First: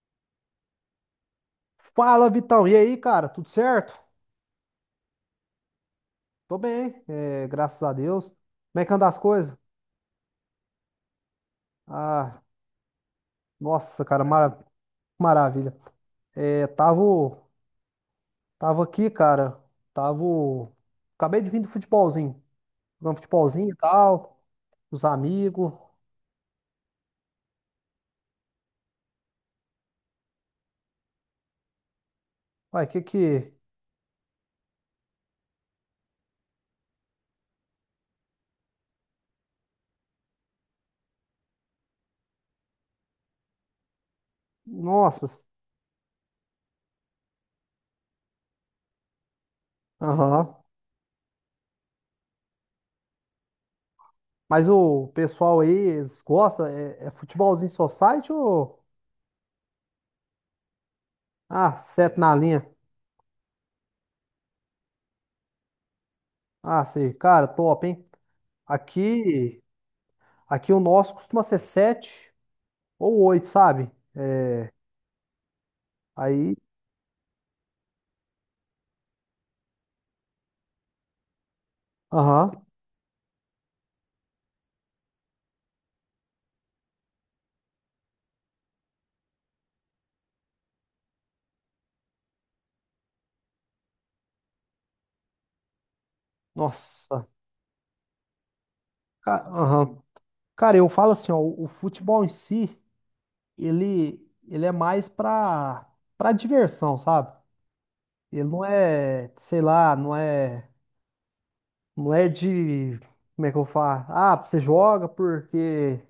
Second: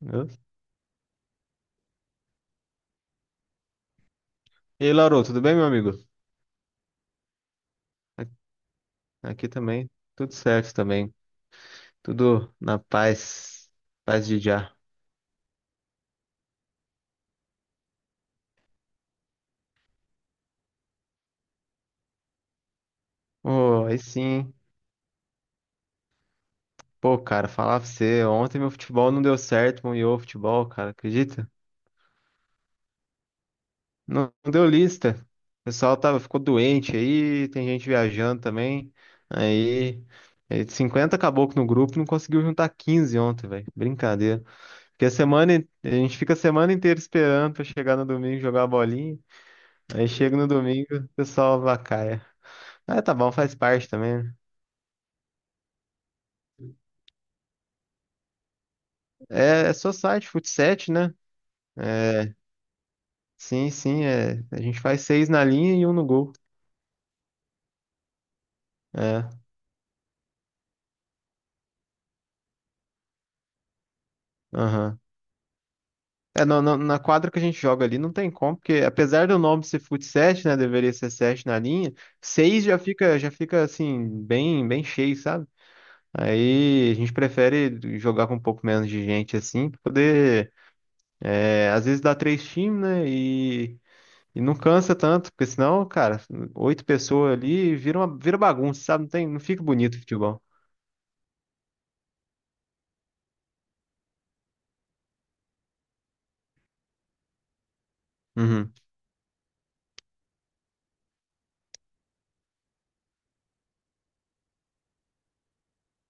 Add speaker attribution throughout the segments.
Speaker 1: Eu-
Speaker 2: Fala, Vitão. E aí, cara? Tudo certo?
Speaker 1: E aí, Lauro, tudo bem, meu amigo?
Speaker 2: Tô bem, é, graças a
Speaker 1: A-
Speaker 2: Deus. Como é que anda as
Speaker 1: Aqui
Speaker 2: coisas?
Speaker 1: também, tudo certo também.
Speaker 2: Ah,
Speaker 1: Tudo na paz,
Speaker 2: nossa, cara,
Speaker 1: paz de já.
Speaker 2: maravilha. É, tava aqui, cara. Tava. Acabei de vir do futebolzinho. Jogando futebolzinho e
Speaker 1: Oh, aí
Speaker 2: tal.
Speaker 1: sim.
Speaker 2: Os amigos.
Speaker 1: Pô, cara, falar pra você, ontem meu futebol não deu certo, meu ioô futebol, cara, acredita?
Speaker 2: Ué, que que.
Speaker 1: Não, deu lista. O pessoal tava, ficou doente aí, tem gente viajando também. Aí, aí, 50 caboclo no grupo, não conseguiu juntar 15 ontem, velho. Brincadeira. Porque a
Speaker 2: Nossa.
Speaker 1: semana, a gente fica a semana inteira esperando pra chegar no domingo e jogar a bolinha. Aí chega no
Speaker 2: Aham.
Speaker 1: domingo, o pessoal vacaia. Ah, tá bom, faz parte também, né?
Speaker 2: Mas o pessoal aí, eles gostam? É futebolzinho society ou.
Speaker 1: É, é só site, fut7, né?
Speaker 2: Ah, sete
Speaker 1: É,
Speaker 2: na linha.
Speaker 1: sim, sim, é. A gente faz seis na linha e um no gol.
Speaker 2: Ah, sei. Cara, top, hein?
Speaker 1: É,
Speaker 2: Aqui. Aqui o nosso costuma ser sete ou oito, sabe?
Speaker 1: aham. É,
Speaker 2: Aí,
Speaker 1: na quadra que a gente joga ali não tem como, porque apesar do nome ser fut7, né, deveria ser 7 na linha,
Speaker 2: aham,
Speaker 1: seis já fica assim, bem cheio, sabe? Aí a gente prefere jogar com um pouco menos de gente assim, pra poder, às vezes dá três times, né, e não cansa tanto, porque senão, cara, oito
Speaker 2: nossa,
Speaker 1: pessoas ali vira uma, vira bagunça, sabe? Não tem, não fica bonito o
Speaker 2: aham.
Speaker 1: futebol.
Speaker 2: Cara, eu falo assim, ó, o futebol em si, ele, ele é mais pra, pra diversão, sabe? Ele não
Speaker 1: Uhum.
Speaker 2: é, sei lá, não é de, como é que eu falo? Ah, você joga porque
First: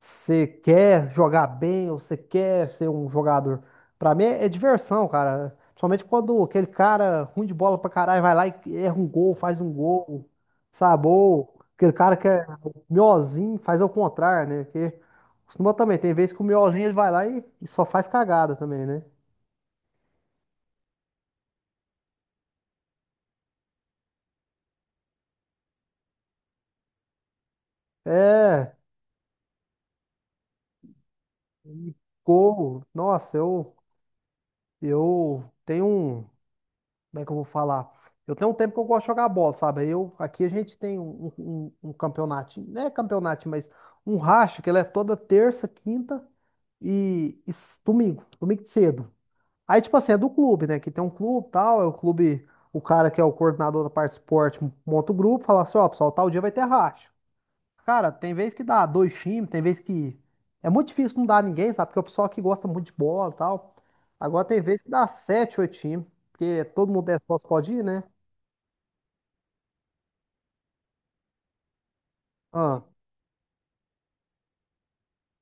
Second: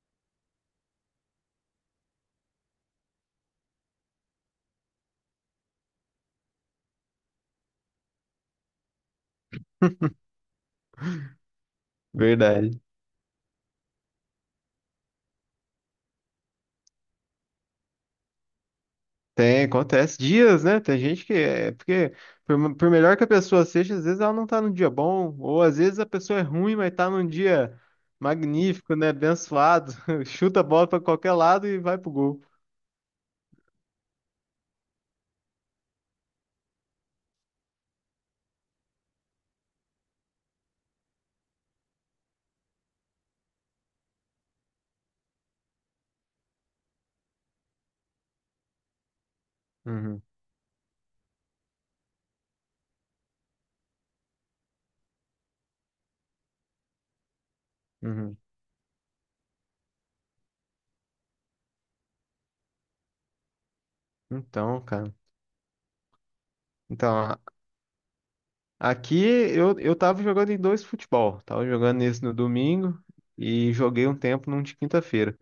Speaker 2: você quer jogar bem ou você quer ser um jogador? Pra mim é, é diversão, cara. Principalmente quando aquele cara ruim de bola pra caralho vai lá e erra um gol, faz um gol, sabe? Ou aquele cara que é
Speaker 1: Verdade.
Speaker 2: miozinho faz ao contrário, né? Porque costuma também, tem vezes que o miozinho ele vai lá e só faz cagada também, né?
Speaker 1: Tem, acontece dias, né? Tem gente que é porque por melhor que a pessoa seja, às vezes ela não tá num dia bom, ou às vezes a pessoa é ruim, mas tá num dia
Speaker 2: É,
Speaker 1: magnífico, né? Abençoado, chuta a bola pra qualquer lado e
Speaker 2: e
Speaker 1: vai pro gol.
Speaker 2: gol. Nossa, eu tenho um. Como é que eu vou falar? Eu tenho um tempo que eu gosto de jogar bola, sabe? Aí eu, aqui a gente tem um campeonato, não é campeonato, mas um racha, que ele é toda terça, quinta e domingo de cedo. Aí, tipo assim, é
Speaker 1: Uhum,
Speaker 2: do clube, né? Que tem um clube e tal, é o clube, o cara que é o coordenador da parte de esporte monta o grupo, fala assim, ó, pessoal, tal dia vai ter racha. Cara, tem
Speaker 1: uhum.
Speaker 2: vez que dá dois times, tem vez que. É muito difícil não dar ninguém, sabe? Porque o pessoal aqui gosta muito de bola e tal. Agora tem vez
Speaker 1: Então,
Speaker 2: que dá
Speaker 1: cara.
Speaker 2: sete, oito times. Porque todo mundo é
Speaker 1: Então,
Speaker 2: sócio, pode ir, né?
Speaker 1: aqui eu tava jogando em dois futebol. Tava jogando nesse no
Speaker 2: Ah,
Speaker 1: domingo e joguei um tempo num de quinta-feira.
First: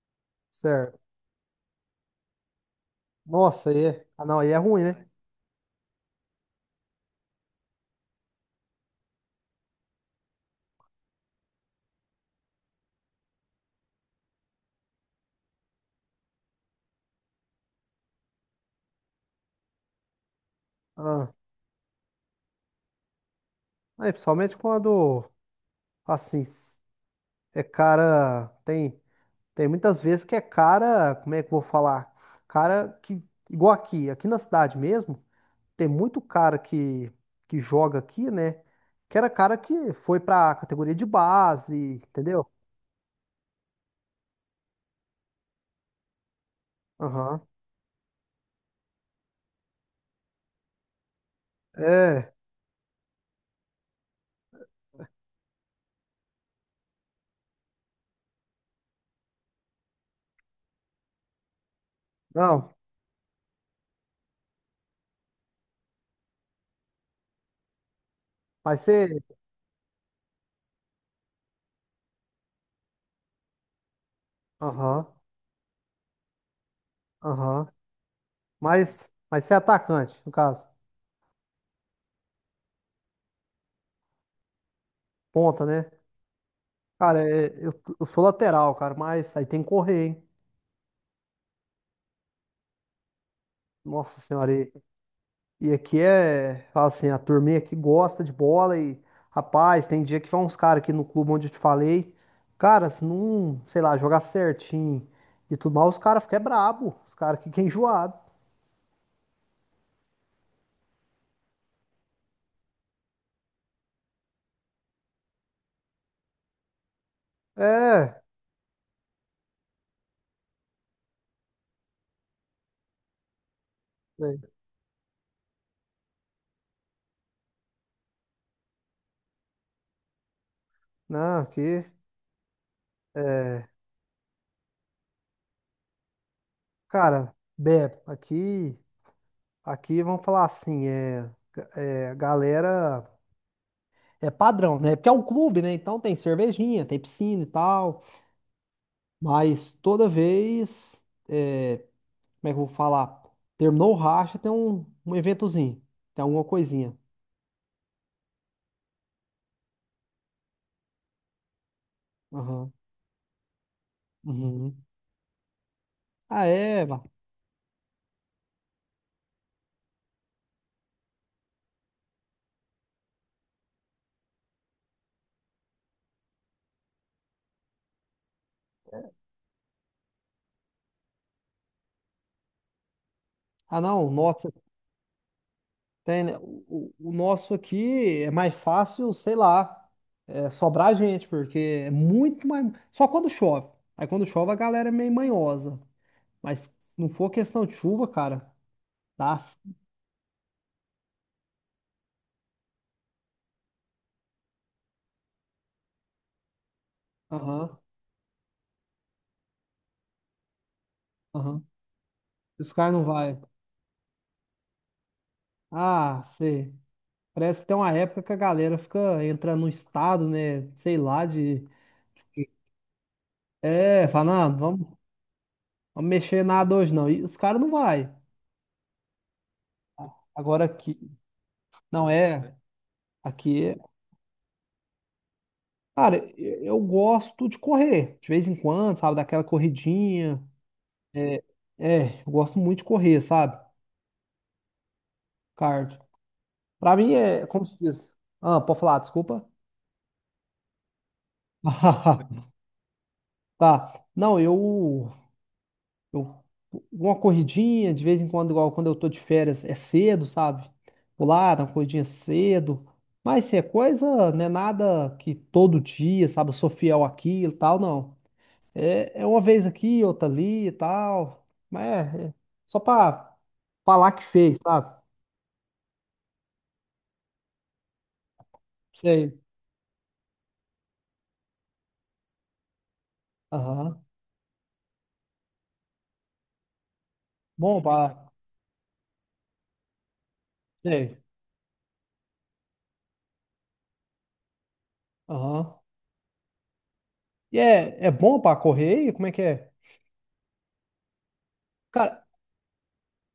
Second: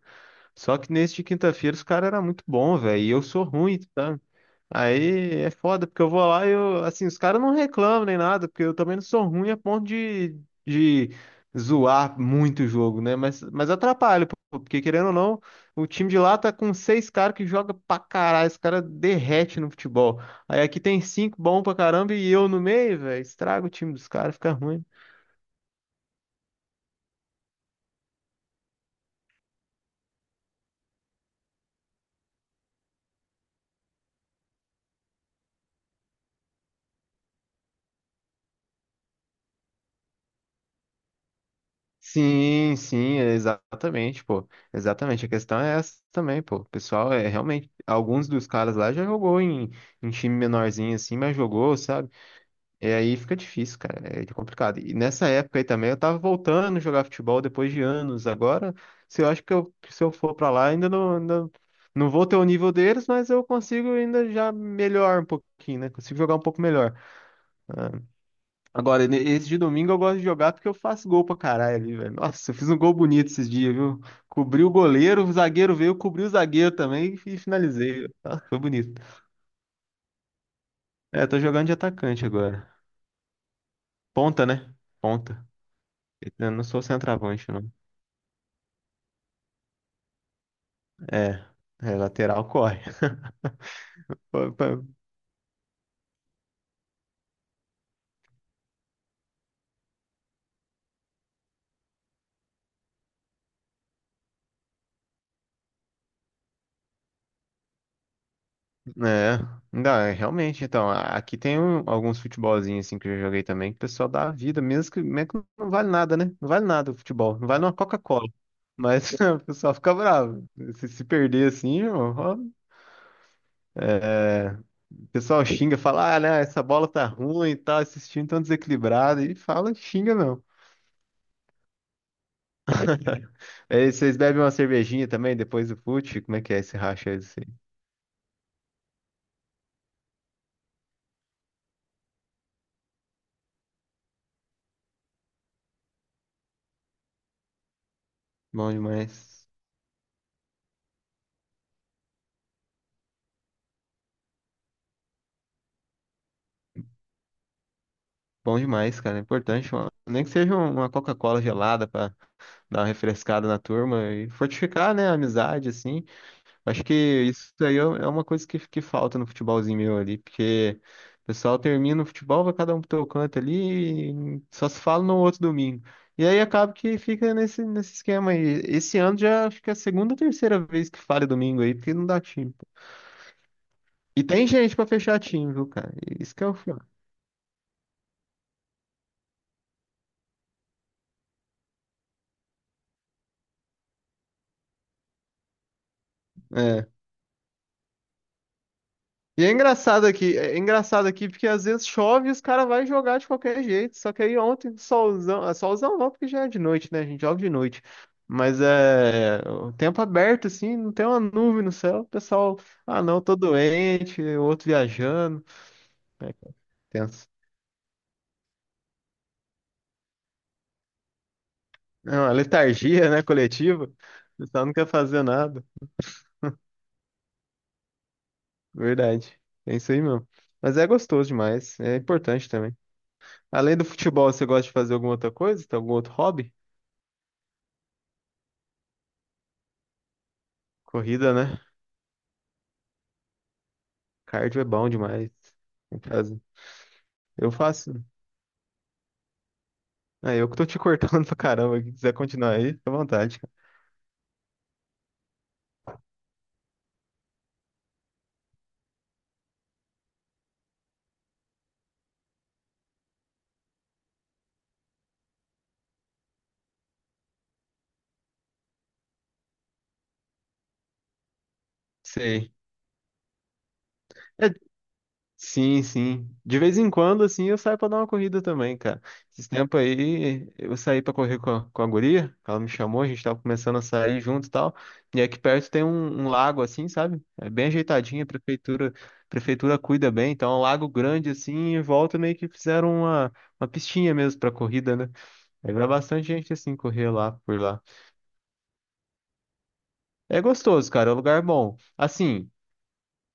Speaker 1: Só que
Speaker 2: certo.
Speaker 1: nesse de quinta-feira os caras eram muito bons, velho. E eu sou
Speaker 2: Nossa,
Speaker 1: ruim,
Speaker 2: aí é.
Speaker 1: tá?
Speaker 2: Ah, não, aí é ruim, né?
Speaker 1: Aí é foda, porque eu vou lá e eu, assim, os caras não reclamam nem nada, porque eu também não sou ruim a ponto de zoar muito o jogo, né? Mas atrapalha, pô, porque querendo ou não, o time de lá tá com seis caras que joga pra caralho, esse cara derrete no futebol. Aí aqui tem
Speaker 2: Ah,
Speaker 1: cinco bom pra caramba e eu no meio, velho, estraga o time dos
Speaker 2: aí,
Speaker 1: caras, fica
Speaker 2: principalmente
Speaker 1: ruim.
Speaker 2: quando, assim, é cara. Tem muitas vezes que é cara. Como é que eu vou falar? Cara que. Igual aqui, na cidade mesmo. Tem muito cara que joga aqui, né? Que era cara que foi pra categoria de base, entendeu?
Speaker 1: Sim, sim, exatamente, pô. Exatamente. A questão é essa também, pô. O pessoal é
Speaker 2: Aham.
Speaker 1: realmente. Alguns dos caras lá já jogou em time menorzinho assim, mas jogou, sabe?
Speaker 2: É,
Speaker 1: E aí fica difícil, cara. É complicado. E nessa época aí também eu tava voltando a jogar futebol depois de anos. Agora, se eu acho que eu, se eu for pra lá, ainda não vou ter o nível
Speaker 2: não,
Speaker 1: deles, mas eu consigo ainda já melhor um pouquinho, né? Consigo jogar um pouco melhor.
Speaker 2: mas você.
Speaker 1: Agora, esse de domingo eu gosto de jogar porque eu faço gol pra caralho ali, velho. Nossa, eu fiz um gol bonito esses dias, viu? Cobri o
Speaker 2: Aham,
Speaker 1: goleiro, o zagueiro veio, cobri o zagueiro também e
Speaker 2: aham.
Speaker 1: finalizei. Nossa, foi bonito.
Speaker 2: Mas você é atacante, no caso.
Speaker 1: É, tô jogando de atacante agora. Ponta, né? Ponta.
Speaker 2: Ponta, né?
Speaker 1: Eu não sou
Speaker 2: Cara, é,
Speaker 1: centroavante, não.
Speaker 2: eu sou lateral, cara, mas aí tem que correr, hein?
Speaker 1: É, é lateral corre.
Speaker 2: Nossa senhora, e aqui é, fala assim, a turminha aqui gosta de bola e, rapaz, tem dia que vão uns caras aqui no clube onde eu te falei, cara, se não, sei lá, jogar certinho e tudo mais, os caras ficam brabo, os caras ficam enjoados.
Speaker 1: É, não, é, realmente, então, aqui tem alguns futebolzinhos assim que eu já joguei também, que o pessoal dá a vida, mesmo que não vale nada, né? Não vale nada o futebol, não vale uma
Speaker 2: É,
Speaker 1: Coca-Cola. Mas o pessoal fica bravo. Se perder assim, irmão, ó,
Speaker 2: né?
Speaker 1: é, o pessoal xinga, fala, ah, né, essa bola tá ruim e tal, esses times tão desequilibrados, e fala, xinga mesmo.
Speaker 2: Não, aqui, é,
Speaker 1: Aí vocês bebem uma cervejinha também depois do fute? Como é que é esse racha aí?
Speaker 2: cara, aqui, vamos falar assim, galera, é padrão, né? Porque é um clube, né? Então tem cervejinha, tem piscina e tal,
Speaker 1: Bom demais.
Speaker 2: mas toda vez. é, Como é que eu vou falar? Terminou o racha, tem um eventozinho, tem alguma coisinha.
Speaker 1: Bom demais, cara. É importante, mano. Nem que seja uma Coca-Cola gelada pra
Speaker 2: Aham.
Speaker 1: dar uma refrescada na turma e
Speaker 2: Uhum.
Speaker 1: fortificar, né, a amizade, assim.
Speaker 2: Ah,
Speaker 1: Acho
Speaker 2: é,
Speaker 1: que
Speaker 2: vá.
Speaker 1: isso aí é uma coisa que falta no futebolzinho meu ali, porque o pessoal termina o futebol, vai cada um pro teu canto ali e só se fala no outro domingo. E aí acaba que fica nesse esquema aí. Esse ano já acho que é a segunda ou terceira vez que falha domingo aí, porque não dá time.
Speaker 2: Ah, não,
Speaker 1: E tem
Speaker 2: nossa,
Speaker 1: gente pra fechar time, viu, cara?
Speaker 2: tem,
Speaker 1: Isso
Speaker 2: né?
Speaker 1: que é o
Speaker 2: O,
Speaker 1: fio.
Speaker 2: o o nosso aqui é mais fácil, sei lá, é, sobrar gente, porque é muito mais. Só quando chove. Aí quando chove a galera é meio manhosa. Mas se não for questão de chuva, cara, dá.
Speaker 1: E é engraçado aqui porque às vezes chove e os caras vão jogar de qualquer jeito. Só que aí ontem, solzão, ah, solzão não, porque já é de noite, né? A gente joga de
Speaker 2: Aham,
Speaker 1: noite. Mas é o tempo aberto, assim, não tem uma
Speaker 2: aham.
Speaker 1: nuvem no céu. O pessoal,
Speaker 2: Os caras
Speaker 1: ah,
Speaker 2: não
Speaker 1: não, tô
Speaker 2: vai.
Speaker 1: doente, o outro viajando.
Speaker 2: Ah,
Speaker 1: É
Speaker 2: sei.
Speaker 1: tenso.
Speaker 2: Parece que tem uma época que a galera fica entrando no estado, né? Sei lá, de.
Speaker 1: É uma letargia, né, coletiva.
Speaker 2: É,
Speaker 1: O
Speaker 2: fala, não,
Speaker 1: pessoal não quer
Speaker 2: vamos,
Speaker 1: fazer nada.
Speaker 2: vamos mexer nada hoje não. E os caras não vai.
Speaker 1: Verdade. É isso aí mesmo.
Speaker 2: Agora
Speaker 1: Mas é
Speaker 2: aqui,
Speaker 1: gostoso demais, é
Speaker 2: não
Speaker 1: importante
Speaker 2: é.
Speaker 1: também.
Speaker 2: Aqui,
Speaker 1: Além do futebol, você gosta de fazer alguma outra coisa? Tem algum outro
Speaker 2: cara,
Speaker 1: hobby?
Speaker 2: eu gosto de correr. De vez em quando, sabe? Daquela corridinha.
Speaker 1: Corrida,
Speaker 2: É,
Speaker 1: né?
Speaker 2: eu gosto muito de correr, sabe?
Speaker 1: Cardio é bom demais.
Speaker 2: Cardio.
Speaker 1: Tem que fazer.
Speaker 2: Pra mim é,
Speaker 1: Eu
Speaker 2: como se
Speaker 1: faço.
Speaker 2: diz? Ah, pode falar, desculpa.
Speaker 1: É, eu que tô te cortando pra caramba. Se quiser continuar aí, fica à vontade, cara.
Speaker 2: Tá. Não, eu. Eu, uma corridinha, de vez em quando, igual quando eu tô de férias, é cedo, sabe? Vou lá, dar uma corridinha cedo. Mas se é coisa, não é nada que todo dia, sabe? Eu sou fiel àquilo e tal, não. É uma vez aqui, outra ali e tal. Mas é
Speaker 1: Sei.
Speaker 2: só pra falar que
Speaker 1: É,
Speaker 2: fez, sabe?
Speaker 1: sim, sim. De vez em quando, assim, eu saio pra dar uma corrida também, cara.
Speaker 2: Sei.
Speaker 1: Esses tempos aí, eu saí pra correr com com a guria. Ela me chamou, a gente tava começando a
Speaker 2: Aham.
Speaker 1: sair junto e tal. E aqui perto tem um, um lago, assim, sabe? É bem
Speaker 2: Bom pra.
Speaker 1: ajeitadinho, a prefeitura cuida bem. Então, é um lago
Speaker 2: Sei.
Speaker 1: grande, assim, e em volta meio que fizeram uma pistinha mesmo pra corrida, né? Aí
Speaker 2: Aham.
Speaker 1: vai bastante gente assim correr lá
Speaker 2: E
Speaker 1: por lá.
Speaker 2: é bom pra correr? E como é que é?
Speaker 1: É gostoso, cara, é um lugar bom.
Speaker 2: Cara.
Speaker 1: Assim,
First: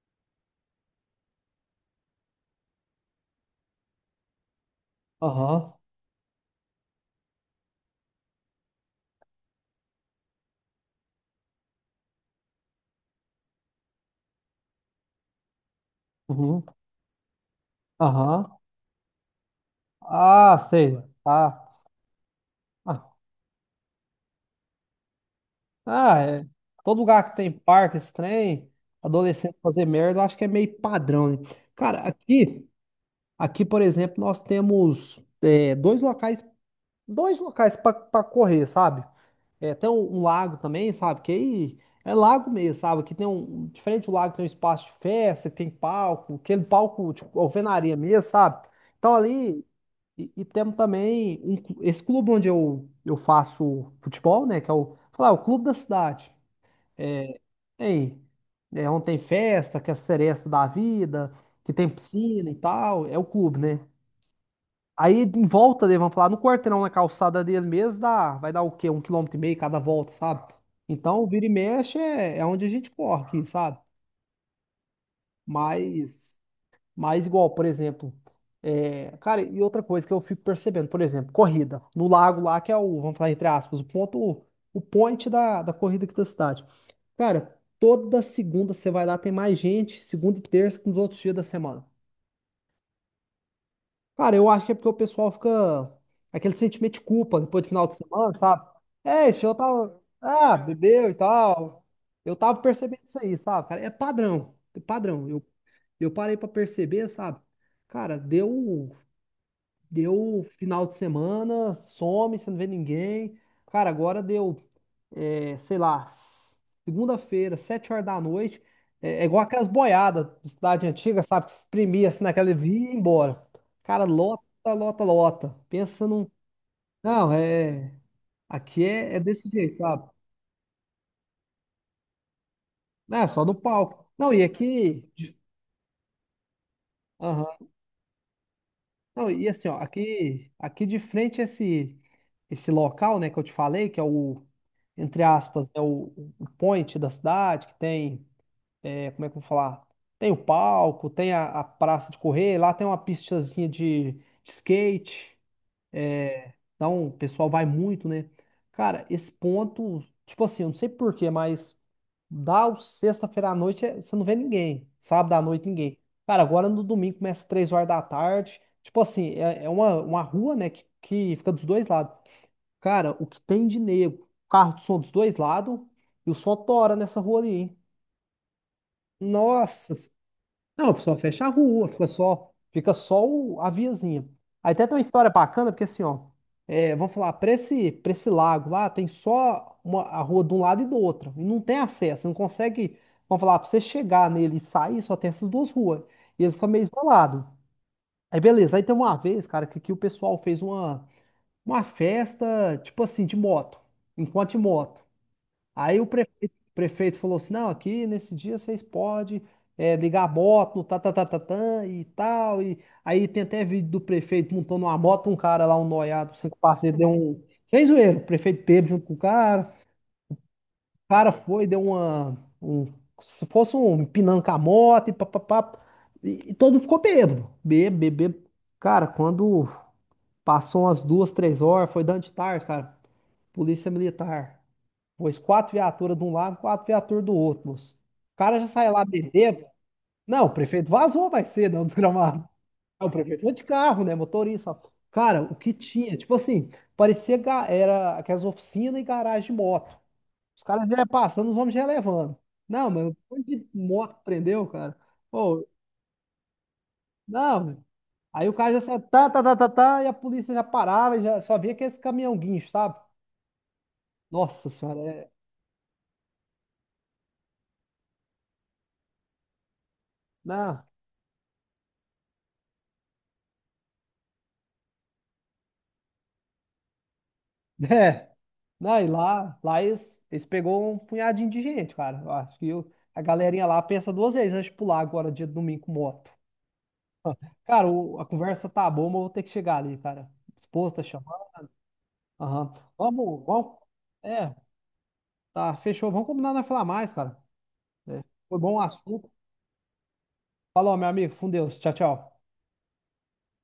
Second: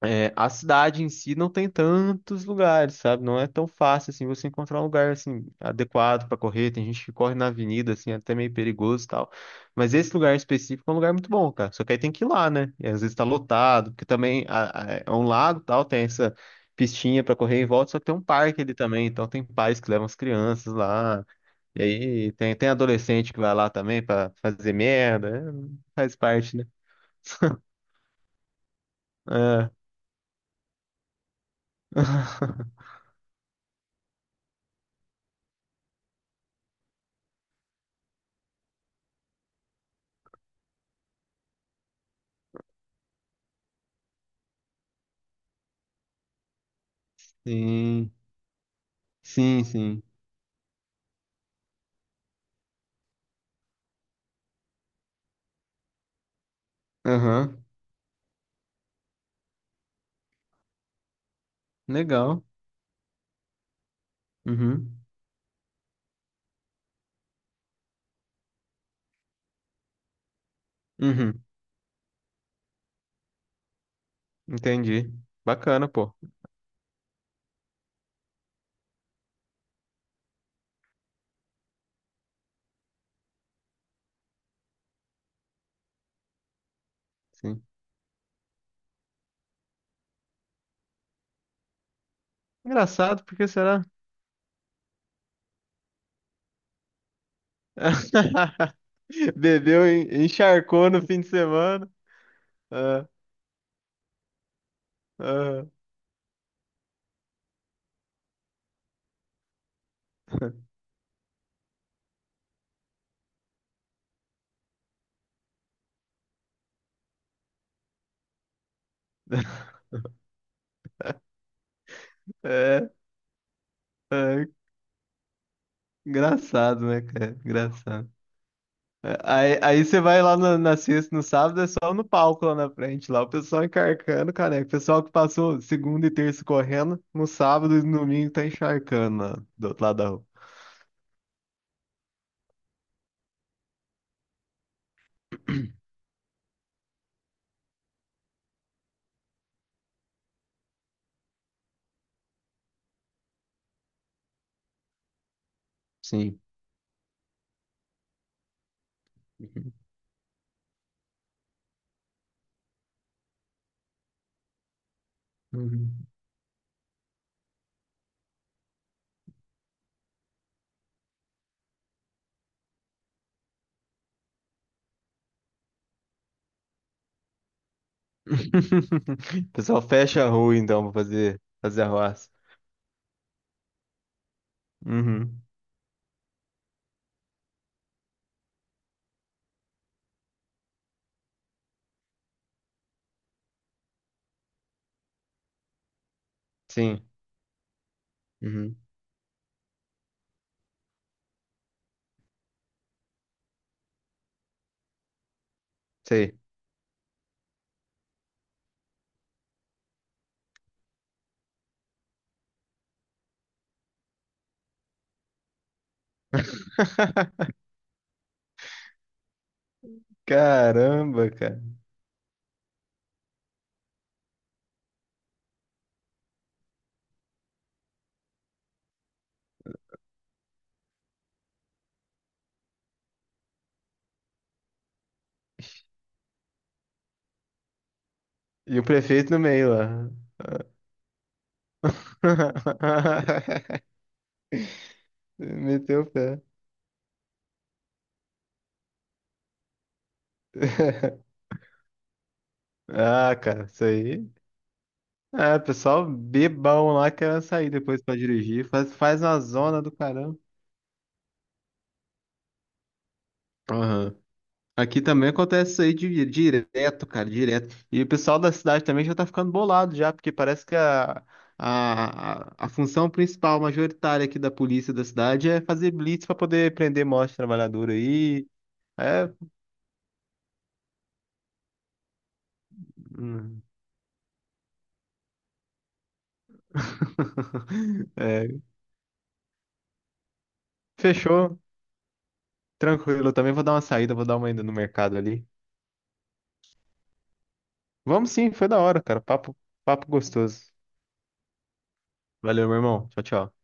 Speaker 1: é, a cidade em si não tem tantos lugares, sabe? Não é tão fácil assim você encontrar um lugar assim
Speaker 2: Aham.
Speaker 1: adequado pra correr. Tem gente que corre na avenida assim, é até meio perigoso e tal. Mas esse lugar específico é um lugar muito bom, cara. Só que aí tem que ir lá, né? E às vezes tá lotado, porque também é um lago, e tal, tem essa
Speaker 2: Uhum.
Speaker 1: pistinha pra correr em volta, só que tem um
Speaker 2: Aham.
Speaker 1: parque ali também, então tem pais que levam as
Speaker 2: Ah,
Speaker 1: crianças
Speaker 2: sei.
Speaker 1: lá.
Speaker 2: Tá.
Speaker 1: E aí tem, tem
Speaker 2: Ah,
Speaker 1: adolescente que vai lá também pra fazer merda. É, faz
Speaker 2: Ah, é.
Speaker 1: parte, né?
Speaker 2: Todo lugar que tem parque, esse trem, adolescente
Speaker 1: É.
Speaker 2: fazer merda, eu acho que é meio padrão, né? Cara, aqui, aqui, por exemplo, nós temos dois locais para correr, sabe? É, tem um lago também, sabe? Que aí é lago mesmo, sabe? Aqui tem um, diferente do lago, tem um espaço de festa, tem palco, aquele palco, tipo, alvenaria
Speaker 1: Sim,
Speaker 2: mesmo, sabe? Então ali,
Speaker 1: sim, sim.
Speaker 2: e temos também um esse clube onde eu faço futebol, né? Que é o, sei lá, o clube da cidade.
Speaker 1: Aham.
Speaker 2: Ei, é onde tem festa, que é a seresta da vida, que tem
Speaker 1: Legal.
Speaker 2: piscina e tal, é o clube, né?
Speaker 1: Uhum.
Speaker 2: Aí em volta dele, vamos falar, no quarteirão, na calçada dele mesmo, dá, vai dar o quê? Um quilômetro e meio cada volta, sabe? Então,
Speaker 1: Uhum.
Speaker 2: vira e mexe é onde a gente corre, aqui, sabe?
Speaker 1: Entendi. Bacana, pô.
Speaker 2: Mas mas igual, por exemplo, é, cara, e outra coisa que eu fico percebendo, por exemplo, corrida no lago lá, que é o, vamos falar entre aspas, o ponto, o point da corrida aqui da cidade. Cara,
Speaker 1: Sim.
Speaker 2: toda segunda você vai lá, tem mais gente, segunda e terça que nos outros dias da semana.
Speaker 1: Engraçado, porque será?
Speaker 2: Cara, eu acho que é porque o pessoal fica aquele sentimento de culpa depois do final de semana, sabe? É, esse eu
Speaker 1: Bebeu,
Speaker 2: tava, ah,
Speaker 1: encharcou no
Speaker 2: bebeu e
Speaker 1: fim de
Speaker 2: tal.
Speaker 1: semana.
Speaker 2: Eu tava percebendo
Speaker 1: Ah,
Speaker 2: isso aí, sabe, cara? É padrão, é padrão. Eu,
Speaker 1: ah.
Speaker 2: eu parei pra perceber, sabe? Cara, deu final de semana, some, você não vê ninguém. Cara, agora deu, é, sei lá, segunda-feira, 7 horas da noite. É igual aquelas boiadas de cidade antiga, sabe? Que se exprimia assim naquela via
Speaker 1: É,
Speaker 2: e ia embora. Cara, lota,
Speaker 1: é,
Speaker 2: lota, lota. Pensa num.
Speaker 1: engraçado, né,
Speaker 2: Não,
Speaker 1: cara?
Speaker 2: é.
Speaker 1: Engraçado.
Speaker 2: Aqui é desse
Speaker 1: Aí,
Speaker 2: jeito,
Speaker 1: aí você
Speaker 2: sabe?
Speaker 1: vai lá na sexta, no sábado, é só no palco lá na frente,
Speaker 2: Não,
Speaker 1: lá
Speaker 2: é
Speaker 1: o
Speaker 2: só no
Speaker 1: pessoal
Speaker 2: palco. Não,
Speaker 1: encharcando,
Speaker 2: e
Speaker 1: caneco. O
Speaker 2: aqui.
Speaker 1: pessoal que passou segunda e terça correndo, no sábado e no domingo tá encharcando
Speaker 2: Não,
Speaker 1: lá,
Speaker 2: e assim,
Speaker 1: do
Speaker 2: ó,
Speaker 1: outro lado da rua.
Speaker 2: aqui, de frente esse local, né, que eu te falei, que é o, entre aspas, né, o point da cidade, que tem, é, como é que eu vou falar? Tem o palco, tem a praça de correr, lá tem uma pistazinha de skate,
Speaker 1: Sim.
Speaker 2: então o pessoal vai muito, né? Cara, esse
Speaker 1: Uhum.
Speaker 2: ponto, tipo assim, eu não sei por quê, mas dá o sexta-feira à noite, você não vê ninguém. Sábado à noite, ninguém.
Speaker 1: Uhum.
Speaker 2: Cara, agora no domingo começa 3 horas da tarde. Tipo assim, é uma rua, né, que fica dos dois lados. Cara, o que tem de nego? Carro de som dos dois lados e o som tora nessa rua ali, hein?
Speaker 1: O pessoal
Speaker 2: Nossa!
Speaker 1: fecha a rua então
Speaker 2: Não,
Speaker 1: pra
Speaker 2: o pessoal
Speaker 1: fazer,
Speaker 2: fecha a
Speaker 1: fazer
Speaker 2: rua, fica
Speaker 1: arruaça.
Speaker 2: só, fica só a viazinha. Aí até tem uma história
Speaker 1: Uhum.
Speaker 2: bacana, porque assim, ó, é, vamos falar, para esse, lago lá, tem a rua de um lado e do outro, e não tem acesso, você não consegue, vamos falar, para você chegar nele e sair, só tem essas duas ruas, e ele fica meio
Speaker 1: Sim.
Speaker 2: isolado. Aí beleza,
Speaker 1: Uhum.
Speaker 2: aí tem uma vez, cara, que o pessoal fez uma festa, tipo assim, de moto, enquanto de moto. Aí o
Speaker 1: Sei.
Speaker 2: prefeito, o prefeito falou assim: não, aqui nesse dia vocês podem ligar a moto, no tá, tá, tá, tá, tá, e tal. E aí tem até vídeo do prefeito montando uma moto, um cara lá, um noiado, sem parceiro, deu um. Sem zoeira, o prefeito teve junto com o cara. O
Speaker 1: Caramba,
Speaker 2: cara foi,
Speaker 1: cara.
Speaker 2: deu uma. Um, se fosse um empinando com a moto e papapá. E todo mundo ficou bêbado. Bêbado, bêbado. Cara, quando passou umas 2, 3 horas, foi dando de tarde, cara. Polícia militar. Pôs quatro viaturas de um lado, quatro viaturas do outro, moço. O cara já
Speaker 1: E o
Speaker 2: sai lá
Speaker 1: prefeito no
Speaker 2: bebendo.
Speaker 1: meio lá.
Speaker 2: Não, o prefeito vazou mais cedo, é um desgramado. Não, o prefeito foi de carro, né? Motorista. Cara, o que
Speaker 1: Meteu o
Speaker 2: tinha? Tipo
Speaker 1: pé.
Speaker 2: assim, parecia era aquelas oficinas e garagem de moto. Os caras já iam passando, os homens já iam levando. Não, mas um
Speaker 1: Ah,
Speaker 2: monte
Speaker 1: cara,
Speaker 2: de
Speaker 1: isso
Speaker 2: moto que
Speaker 1: aí.
Speaker 2: prendeu, cara.
Speaker 1: É,
Speaker 2: Pô,
Speaker 1: pessoal bebão lá quer
Speaker 2: não,
Speaker 1: sair
Speaker 2: velho.
Speaker 1: depois pra
Speaker 2: Aí o
Speaker 1: dirigir.
Speaker 2: cara já
Speaker 1: Faz,
Speaker 2: saia,
Speaker 1: faz
Speaker 2: tá,
Speaker 1: uma
Speaker 2: tá, tá, tá,
Speaker 1: zona do
Speaker 2: tá, e a
Speaker 1: caramba.
Speaker 2: polícia já parava, e já só via aquele caminhão guincho, sabe?
Speaker 1: Aham.
Speaker 2: Nossa senhora,
Speaker 1: Aqui também
Speaker 2: é.
Speaker 1: acontece isso aí direto, cara, direto. E o pessoal da cidade também já tá ficando bolado já, porque parece que
Speaker 2: Não.
Speaker 1: a função principal, majoritária aqui da polícia da cidade é fazer blitz pra poder prender morte trabalhadora
Speaker 2: É.
Speaker 1: aí.
Speaker 2: Não, e
Speaker 1: É,
Speaker 2: lá eles pegou um punhadinho de gente, cara. Eu acho que a
Speaker 1: hum.
Speaker 2: galerinha lá pensa duas vezes antes de pular agora, dia de domingo com moto. Cara, a
Speaker 1: É,
Speaker 2: conversa tá boa, mas eu vou ter que chegar ali, cara. Esposa tá chamando.
Speaker 1: fechou.
Speaker 2: Aham.
Speaker 1: Tranquilo, eu
Speaker 2: Vamos,
Speaker 1: também vou dar
Speaker 2: vamos.
Speaker 1: uma saída, vou dar uma
Speaker 2: É,
Speaker 1: ida no mercado ali.
Speaker 2: tá, fechou. Vamos combinar não falar mais, cara. É,
Speaker 1: Vamos sim,
Speaker 2: foi
Speaker 1: foi
Speaker 2: bom
Speaker 1: da
Speaker 2: o
Speaker 1: hora, cara.
Speaker 2: assunto.
Speaker 1: Papo, papo gostoso.
Speaker 2: Falou, meu amigo. Com Deus. Tchau, tchau.
Speaker 1: Valeu, meu irmão. Tchau, tchau.